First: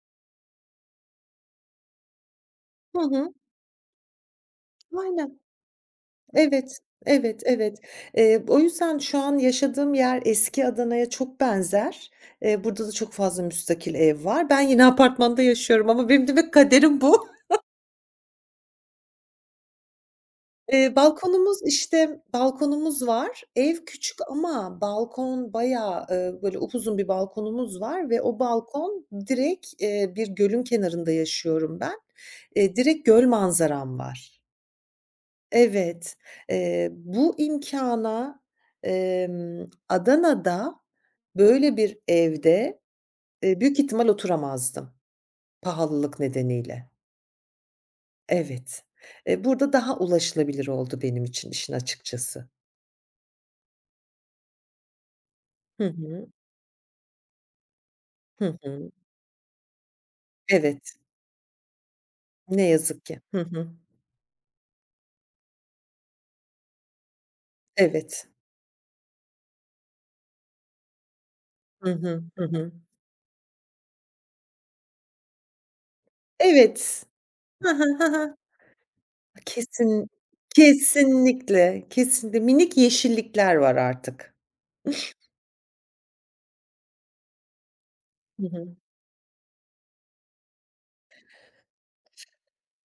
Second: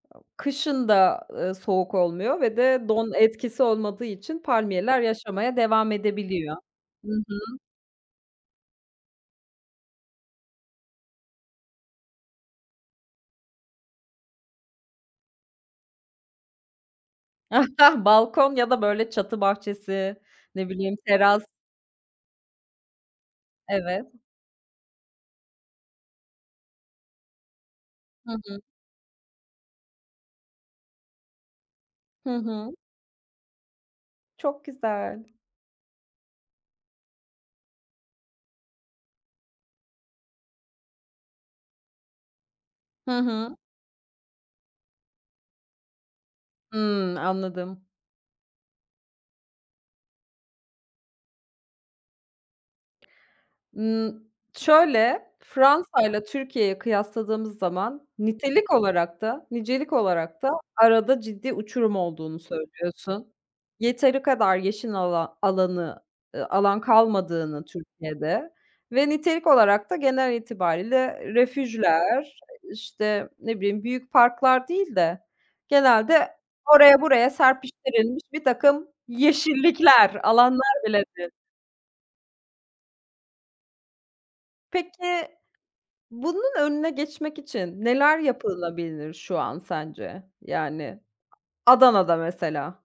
Kışın da, eee, soğuk olmuyor ve de Hı don hı. etkisi olmadığı için palmiyeler Aynen. yaşamaya devam edebiliyor. Evet. Hı Evet, hı. evet. Eee, o yüzden şu an yaşadığım yer, eski Adana'ya çok benzer. Eee, burada da çok fazla müstakil ev var. Ben yine apartmanda yaşıyorum ama benim demek kaderim bu. Balkon ya da böyle çatı bahçesi, ne Eee, bileyim teras balkonumuz, işte, balkonumuz var. Ev Evet. küçük ama balkon bayağı, eee, böyle upuzun bir balkonumuz var ve Hı o hı. balkon direkt Eee, bir gölün kenarında yaşıyorum ben. Hı hı. Eee, direkt göl manzaram var. Çok güzel. Evet, eee, bu imkâna, emm, Adana'da böyle bir evde, Hı hı. eee, büyük ihtimal oturamazdım pahalılık nedeniyle. Hımm, anladım. Evet. Eee, burada daha ulaşılabilir oldu benim için işin açıkçası. Imm, şöyle: Hı Fransa ile hı. Türkiye'yi kıyasladığımız zaman Hı nitelik hı. olarak da nicelik olarak da Evet. arada ciddi uçurum olduğunu Ne yazık ki. söylüyorsun. Hı hı. Yeteri kadar yeşil alan alanı, eee, alan kalmadığını Evet. Türkiye'de ve nitelik olarak da genel itibariyle Hı hı. refüjler, Hı hı. işte, ne bileyim, büyük parklar değil de genelde oraya Evet. buraya Hı hı. Hı serpiştirilmiş, hı. birtakım Kesin yeşillikler, alanlar bile değil. kesinlikle, kesinlikle, minik yeşillikler var artık. Peki bunun önüne geçmek için neler Hı hı. yapılabilir şu an sence? Yani Adana'da mesela.